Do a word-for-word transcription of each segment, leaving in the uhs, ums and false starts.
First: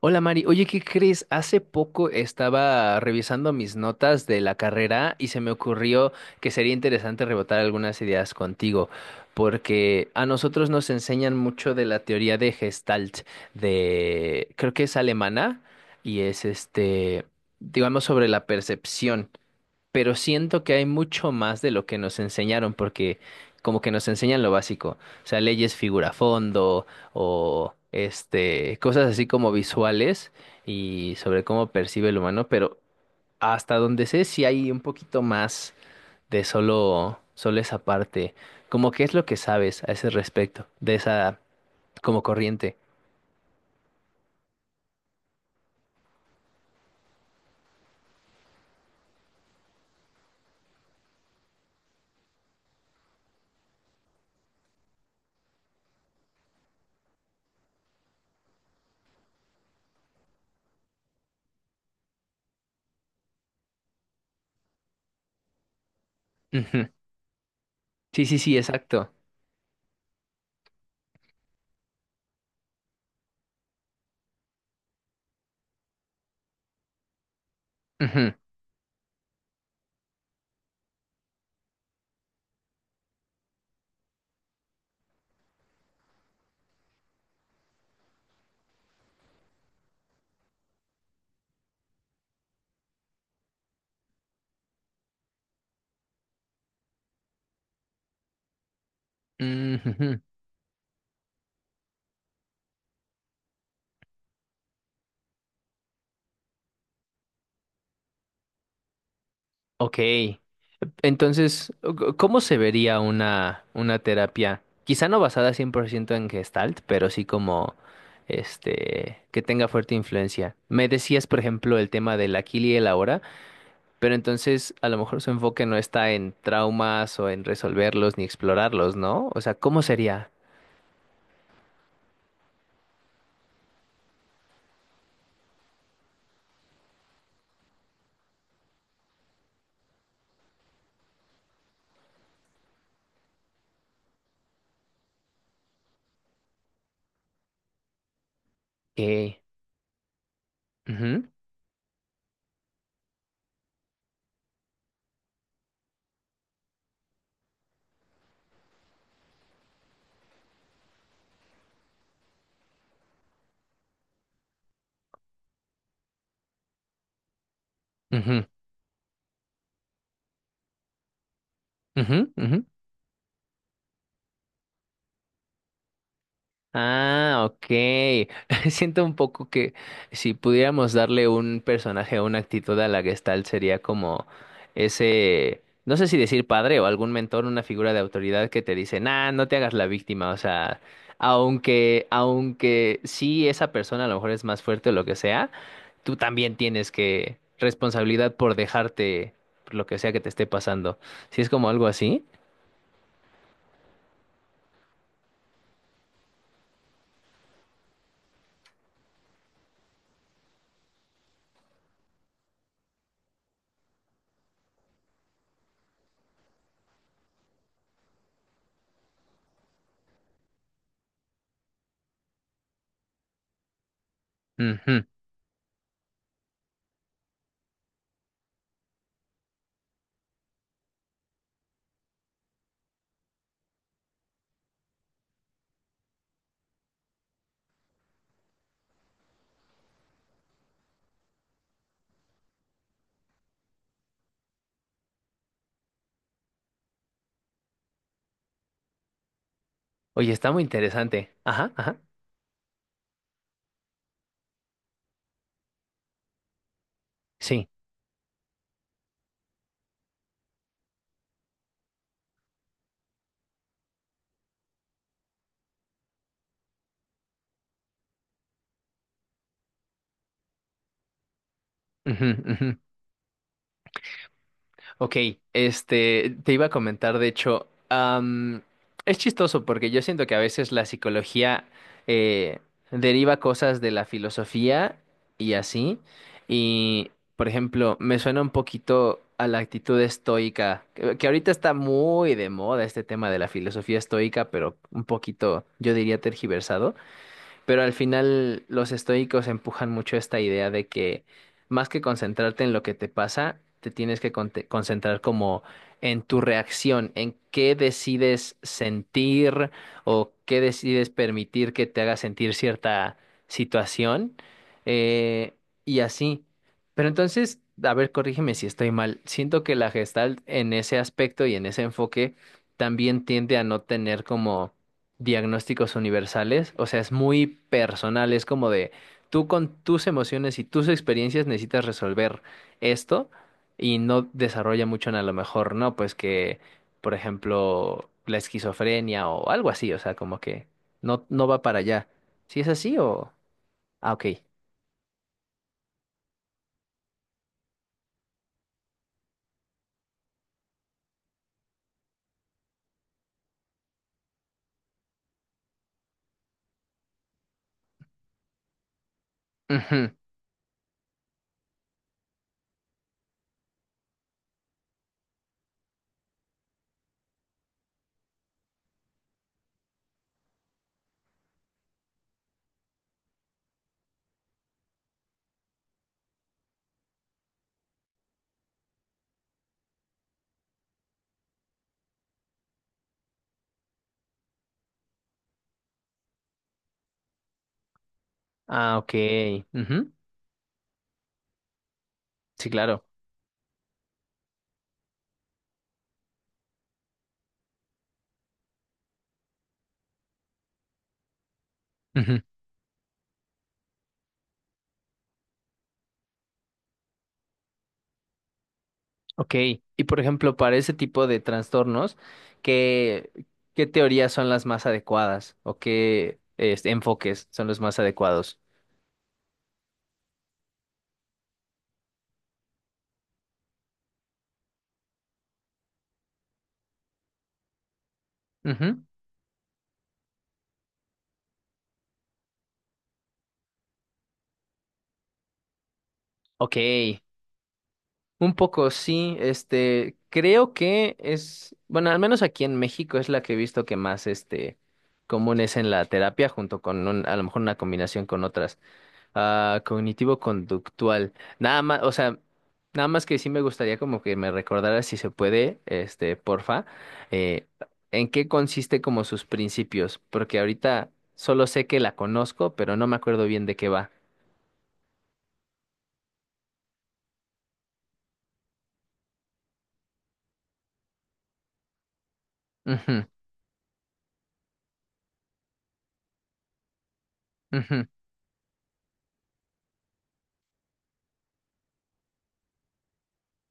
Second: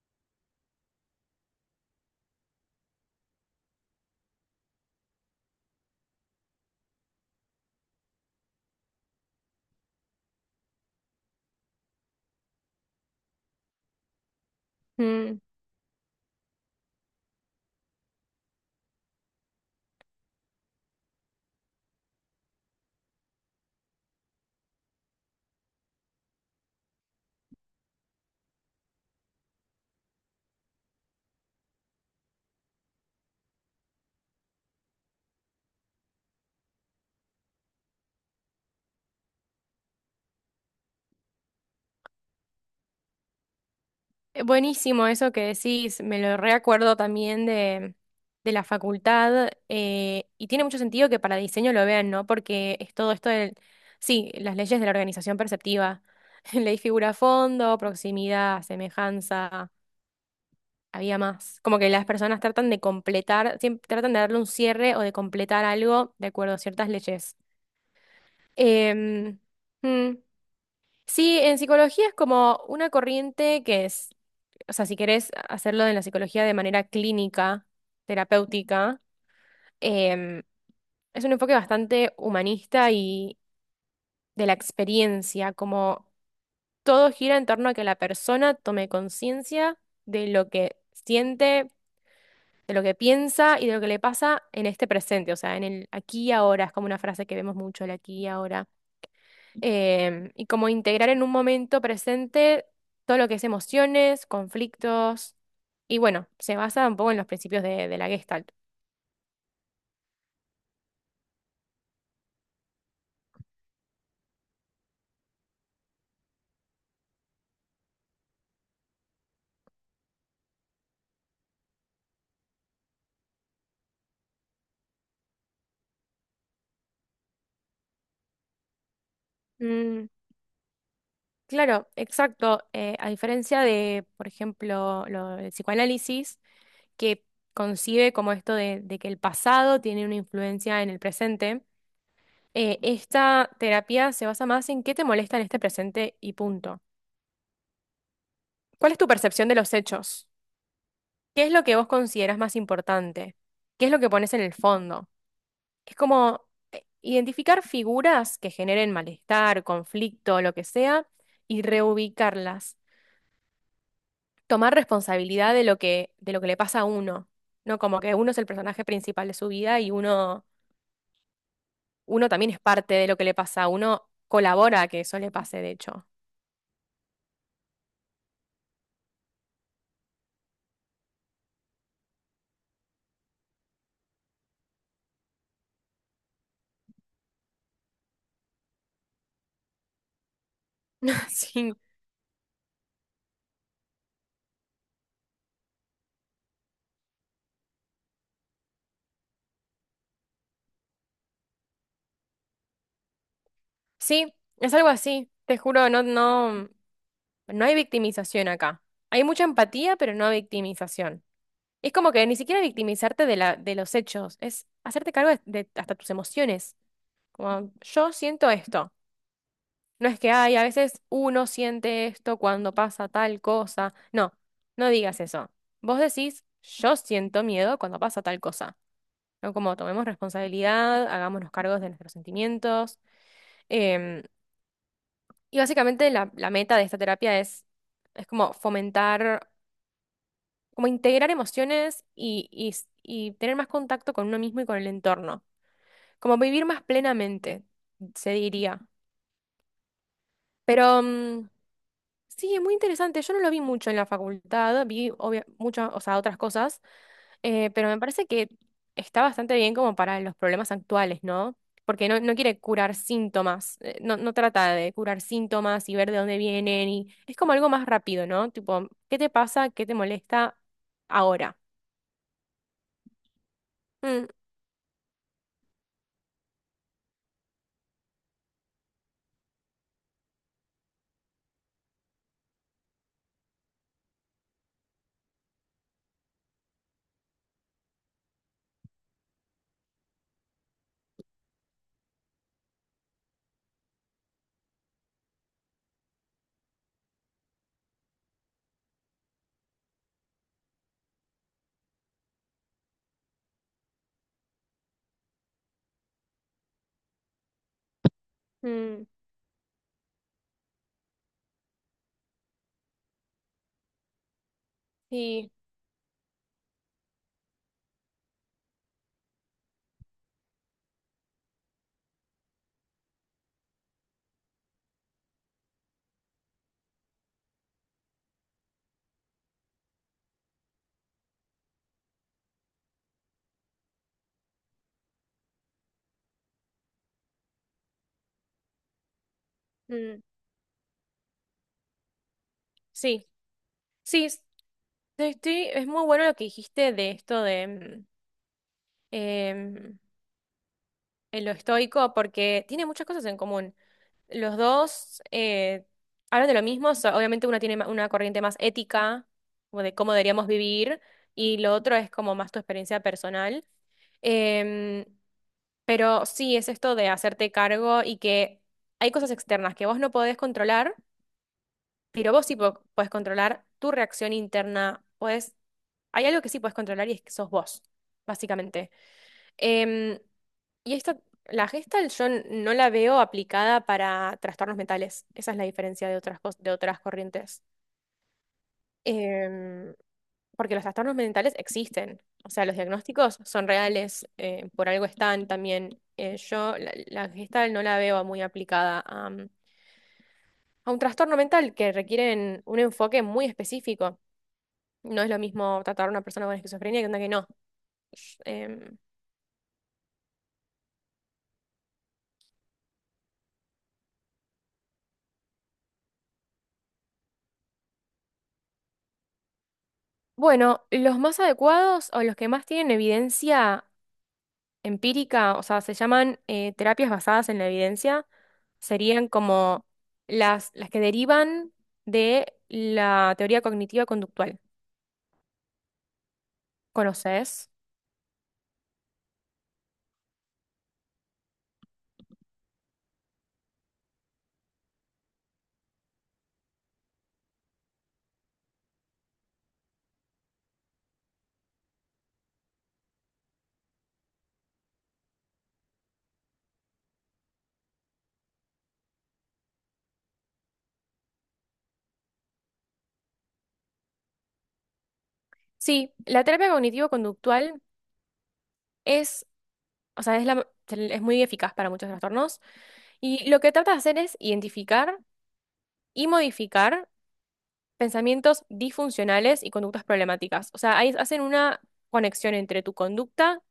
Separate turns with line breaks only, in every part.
Hola Mari, oye, ¿qué crees? Hace poco estaba revisando mis notas de la carrera y se me ocurrió que sería interesante rebotar algunas ideas contigo, porque a nosotros nos enseñan mucho de la teoría de Gestalt, de creo que es
Mm,
alemana y es este, digamos, sobre la percepción, pero siento que hay mucho más de lo que nos enseñaron, porque como que nos enseñan lo básico, o sea, leyes figura fondo o este, cosas así como visuales y sobre cómo percibe el humano, pero hasta donde sé sí hay un poquito más de solo, solo esa parte, como qué es lo que sabes a ese respecto, de esa como corriente.
eh, Buenísimo eso que decís, me lo reacuerdo también de, de la facultad eh, y tiene mucho sentido que para diseño lo vean, ¿no? Porque es todo esto del, sí, las leyes de la organización perceptiva, ley figura fondo, proximidad, semejanza, había más, como que las personas tratan de completar, siempre tratan de darle un cierre o de completar algo de acuerdo a
Ujú.
ciertas leyes.
Sí, sí, sí, exacto.
Em, mm, Sí, en psicología es como una corriente que es o sea, si querés hacerlo en la psicología de manera clínica,
Ujú.
terapéutica, em, es un enfoque bastante humanista y de la experiencia, como todo gira en torno a que la persona tome conciencia de lo que siente, de lo que piensa y de lo que le pasa en este presente, o sea, en el aquí y ahora, es como una frase que vemos mucho, el aquí y ahora.
Ujú.
Eh, y como integrar en un momento presente todo lo que es emociones, conflictos, y bueno, se basa un poco en los principios de, de la Gestalt.
Ok. Entonces, ¿cómo se vería una, una terapia? Quizá no basada cien por ciento en Gestalt, pero sí como este que tenga fuerte influencia. Me decías, por ejemplo, el tema del aquí y el ahora, pero entonces a lo mejor su enfoque no está en traumas o en resolverlos ni explorarlos, ¿no? O sea, ¿cómo
Mm,
sería?
claro, exacto. Eh, a diferencia de, por ejemplo, lo, el psicoanálisis, que concibe como esto de, de que el pasado tiene una influencia en el presente, eh, esta terapia se basa más en qué te molesta en este presente y punto. ¿Cuál es tu
Que
percepción de los hechos?
Ujú,
¿Qué es lo que vos consideras más importante? ¿Qué es lo que pones en el fondo? Es como eh, identificar figuras que generen malestar, conflicto, lo que sea, y reubicarlas. Tomar responsabilidad de lo que, de lo que le pasa a uno, ¿no? Como que uno es
ujú,
el personaje principal de su vida y uno, uno
ujú,
también
ujú.
es parte de lo que le pasa, uno colabora a que eso le pase, de hecho.
Ah, ok. Siento un poco que si pudiéramos darle un personaje o una actitud a la Gestalt sería como ese, no sé si decir padre o algún mentor, una figura de autoridad que te dice, nah, no te hagas la víctima. O sea,
Sí,
aunque, aunque sí esa persona a lo mejor es más fuerte o lo que sea, tú también tienes que responsabilidad por dejarte por lo que sea que te esté pasando. Si es como algo así.
sí, es algo así. Te juro, no, no, no hay victimización acá. Hay mucha empatía, pero no victimización. Es como que ni siquiera victimizarte de la, de los hechos, es hacerte cargo de, de hasta tus emociones. Como yo siento esto. No es que hay, a veces uno siente esto cuando pasa tal cosa. No, no
Ujú.
digas eso. Vos decís, yo siento miedo cuando pasa tal cosa. ¿No? Como tomemos responsabilidad, hagámonos cargos de nuestros sentimientos. Em, y básicamente la, la meta de esta terapia es, es como fomentar, como integrar emociones y, y s- y tener más contacto con uno mismo y con el entorno. Como vivir más plenamente, se diría.
Oye, está muy
Pero
interesante.
mm,
Ajá, ajá.
sí, es muy interesante. Yo no lo vi mucho en la facultad, vi obvia- muchas, o sea, otras cosas,
Sí.
eh, pero me parece que está bastante bien como para los problemas actuales, ¿no? Porque no, no quiere curar síntomas, eh, no, no trata de curar síntomas y ver de dónde vienen y es como algo más rápido, ¿no? Tipo, ¿qué te pasa? ¿Qué te molesta ahora?
Ujú, ujú.
Mm,
Ok, este, te iba a comentar, de hecho, am, es chistoso porque yo siento que a veces la psicología eh, deriva cosas de la filosofía y así, y por ejemplo, me suena un poquito a la actitud estoica, que, que ahorita está muy de moda este tema de la filosofía estoica, pero un poquito, yo diría, tergiversado. Pero al final los estoicos empujan mucho esta idea de que más que concentrarte en lo que te pasa, te tienes que conte- concentrar como en tu reacción, en qué decides
mm,
sentir o qué decides permitir que te haga sentir cierta situación,
sí,
eh, y así. Pero entonces, a ver, corrígeme si estoy mal. Siento que la Gestalt en ese aspecto y en ese enfoque también tiende a no tener como diagnósticos universales, o sea, es muy personal, es como de tú con tus emociones y tus experiencias necesitas resolver esto y no desarrolla mucho en a lo mejor, no, pues que, por ejemplo, la esquizofrenia o algo así, o sea,
mm,
como que no, no va para allá. ¿Si es así
sí,
o...? Ah,
sí,
ok.
es- estoy- es muy bueno lo que dijiste de esto de... mm, em, en lo estoico porque tiene muchas cosas en común. Los dos eh, hablan de lo mismo, o sea, obviamente uno tiene ma- una corriente más ética, como de
Ujú.
cómo deberíamos vivir, y lo otro es como más tu experiencia personal. Em, pero sí, es esto de hacerte cargo y que hay cosas externas que vos no podés controlar, pero vos sí po- podés controlar tu reacción interna. Podés, hay algo que sí podés controlar y es que sos vos, básicamente. Em, y esta, la Gestalt yo n- no la veo aplicada para trastornos mentales. Esa es la diferencia de otras, cos- de otras corrientes.
Ah, ok.
Em,
Ujú.
Porque los trastornos mentales existen. O sea,
Sí,
los
claro.
diagnósticos son reales, eh, por algo están también. Eh, yo la, la Gestalt no la veo muy aplicada a, mm, a un trastorno mental que requieren un enfoque muy específico. No es lo mismo tratar a una persona con esquizofrenia que una que no. Sh- em,
Ok, y por ejemplo, para ese tipo de trastornos, ¿qué, ¿qué teorías son las más adecuadas o qué este, enfoques son los más adecuados?
bueno, los más adecuados o los que más tienen evidencia empírica, o sea, se llaman eh, terapias basadas en la evidencia,
Ujú.
serían como las, las que derivan de la teoría cognitiva conductual.
Ok,
¿Conoces?
un poco sí, este, creo que es, bueno, al menos aquí en México es la que he visto que más, este, común es en la terapia junto con un- a lo mejor una combinación con otras. Ah, cognitivo-conductual. Nada más, o sea, nada más que sí me gustaría como que me recordara si se puede, este, porfa, eh, en qué consiste como sus principios, porque ahorita solo sé que la conozco, pero no me acuerdo bien de qué va.
Sí, la terapia cognitivo conductual es, o sea, es, la- es muy eficaz para muchos trastornos
Ujú,
y lo que trata de hacer es identificar y modificar
ujú.
pensamientos disfuncionales y conductas problemáticas. O sea, ahí hacen una conexión entre tu conducta,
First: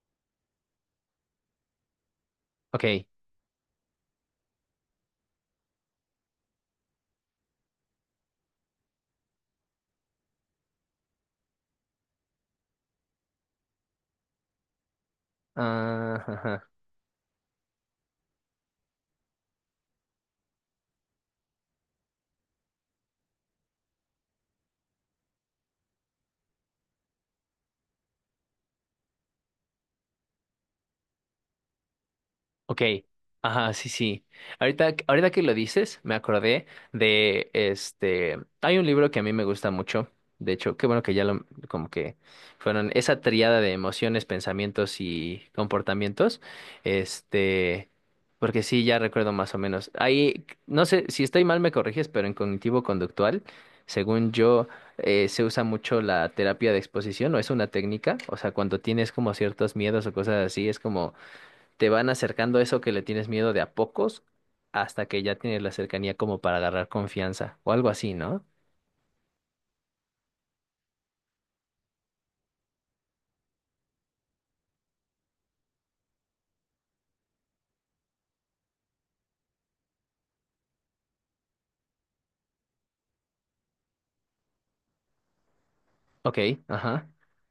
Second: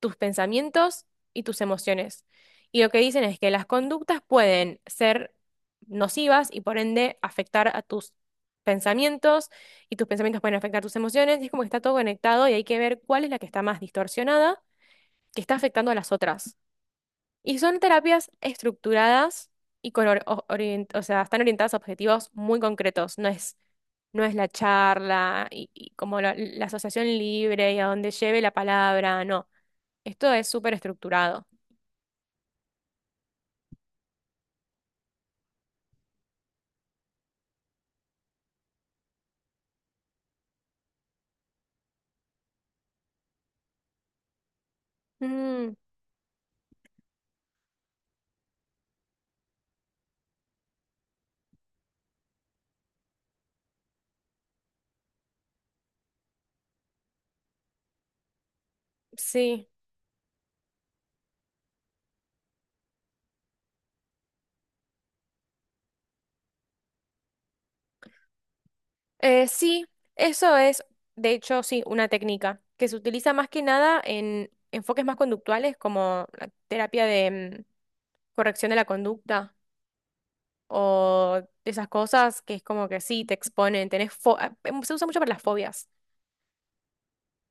tus pensamientos y tus emociones. Y lo que
Ok.
dicen es que las conductas pueden ser nocivas y por ende afectar a tus pensamientos y tus pensamientos pueden afectar tus emociones. Y es como que está todo conectado y hay que ver cuál es la que está más distorsionada, que está afectando a las otras.
Ah.
Y son terapias estructuradas y con or- o- orient- o sea, están orientadas a objetivos muy concretos. No es no es la charla y, y como la, la asociación libre y a donde lleve la palabra, no. Esto es súper estructurado.
Ok, ajá, sí, sí. Ahorita, ahorita que lo dices, me acordé de este. Hay un libro que a mí me gusta mucho. De hecho, qué bueno que ya lo, como que fueron esa tríada de emociones, pensamientos y
Mm,
comportamientos. Este, porque sí, ya recuerdo más o menos. Ahí, no sé, si estoy mal me corriges, pero en cognitivo-conductual, según yo, eh, se usa mucho la terapia de exposición, o es una técnica. O sea, cuando tienes como
sí.
ciertos miedos o cosas así, es como te van acercando eso que le tienes miedo de a pocos hasta que ya tienes la cercanía como para agarrar confianza o algo así, ¿no?
Eh, sí, eso es, de hecho, sí, una técnica que se utiliza más que nada en enfoques más conductuales como la terapia de mm, corrección de la conducta o de esas cosas que es como que sí, te exponen, tenés fo- ah, em, se usa mucho para las fobias,
Ok, ajá,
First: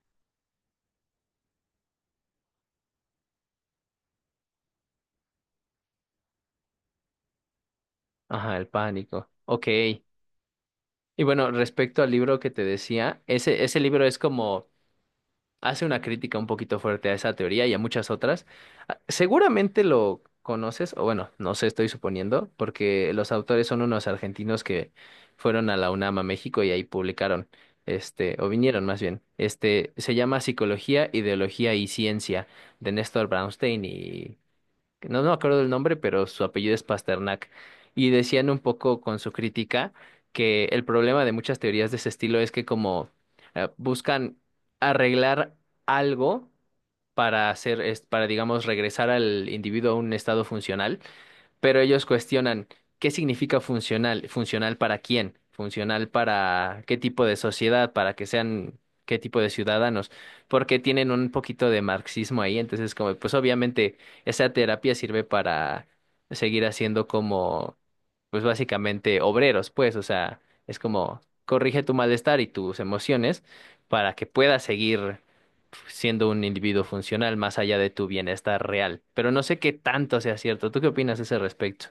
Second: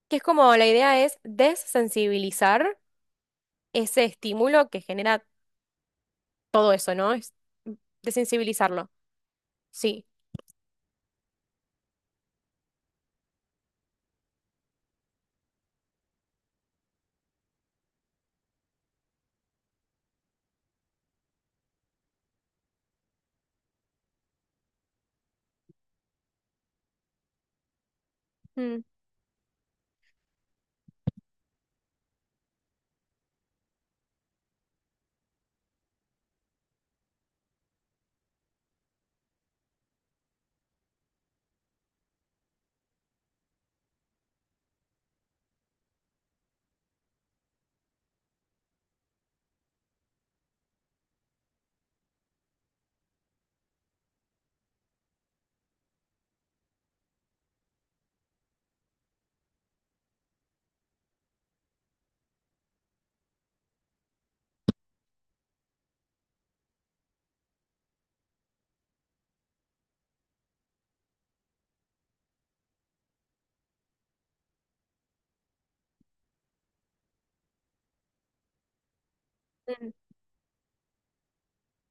que es como la idea es desensibilizar ese estímulo que genera todo eso, ¿no? Es mm,
ajá, el
desensibilizarlo.
pánico. Ok.
Sí.
Y bueno, respecto al libro que te decía, ese, ese libro es como hace una crítica un poquito fuerte a esa teoría y a muchas otras. Ah, seguramente lo conoces, o bueno, no sé, estoy suponiendo, porque los autores son unos argentinos que fueron a la UNAM a México y ahí publicaron, este, o
Mm.
vinieron más bien. Este, se llama Psicología, Ideología y Ciencia, de Néstor Brownstein, que no, no me acuerdo del nombre, pero su apellido es Pasternak, y decían un poco con su crítica que el problema de muchas teorías de ese estilo es que como eh, buscan arreglar algo para hacer, es- para digamos regresar al individuo a un estado funcional, pero ellos cuestionan qué significa funcional, funcional para quién, funcional para qué tipo de sociedad, para que sean qué tipo de ciudadanos, porque tienen un poquito de marxismo ahí, entonces como pues obviamente esa terapia sirve para seguir haciendo como pues básicamente obreros, pues, o sea, es como corrige tu malestar y tus emociones para que puedas seguir siendo un individuo funcional más allá de tu bienestar real. Pero no sé qué tanto sea cierto. ¿Tú qué opinas a ese respecto?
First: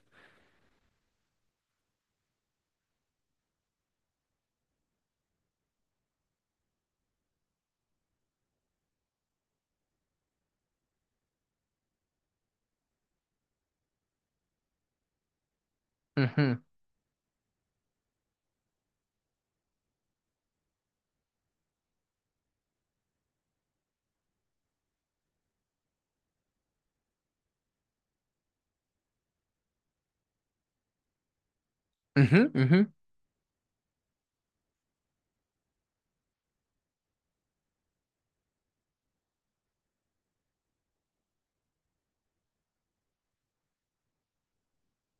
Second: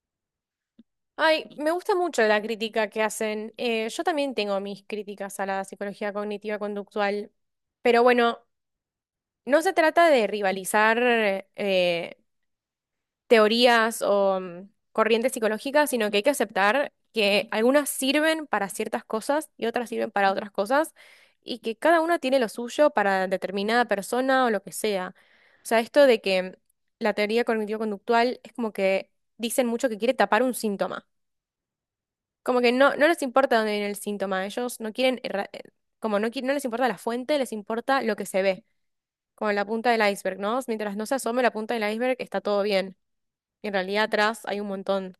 Ay, me gusta mucho la crítica que hacen. Eh, yo también tengo mis críticas a la psicología cognitiva conductual, pero bueno, no se trata de rivalizar eh, teorías o mm, corrientes psicológicas, sino que hay que
Ujú,
aceptar que algunas sirven para ciertas cosas y otras sirven para otras cosas, y que cada una tiene lo suyo para determinada persona o lo que sea. O sea, esto de que mm, la teoría cognitivo-conductual es como que dicen mucho que quiere tapar un síntoma.
ujú,
Como que
ujú,
no, no les importa dónde viene el síntoma, ellos no quieren, erra- eh, como no, qui- no les importa la fuente, les importa lo que se ve, como la punta del iceberg, ¿no? Mientras no se asome la punta del iceberg, está todo bien. Y en realidad atrás hay un montón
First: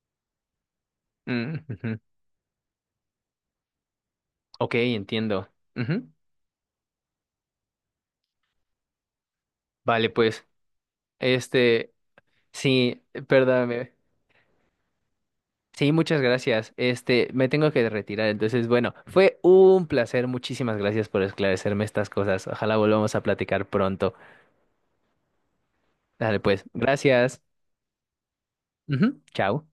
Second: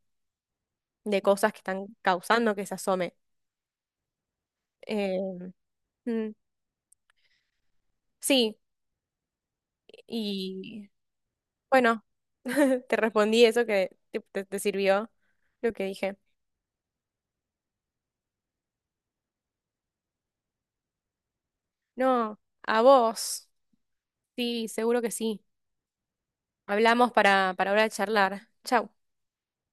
de cosas
mm,
que están
ujú.
causando que se asome.
Ok,
Eh,
entiendo. Ujú.
mm, sí,
Vale, pues,
y
este,
bueno, te
sí,
respondí eso
perdóname.
que te, te- te sirvió lo que
Sí,
dije.
muchas gracias. Este, me tengo que retirar. Entonces, bueno, fue un placer. Muchísimas gracias por esclarecerme estas
No,
cosas. Ojalá
a
volvamos a
vos,
platicar pronto.
sí, seguro que sí.
Dale, pues,
Hablamos
gracias.
para, para ahora de charlar. Chau.
Ujú, chao.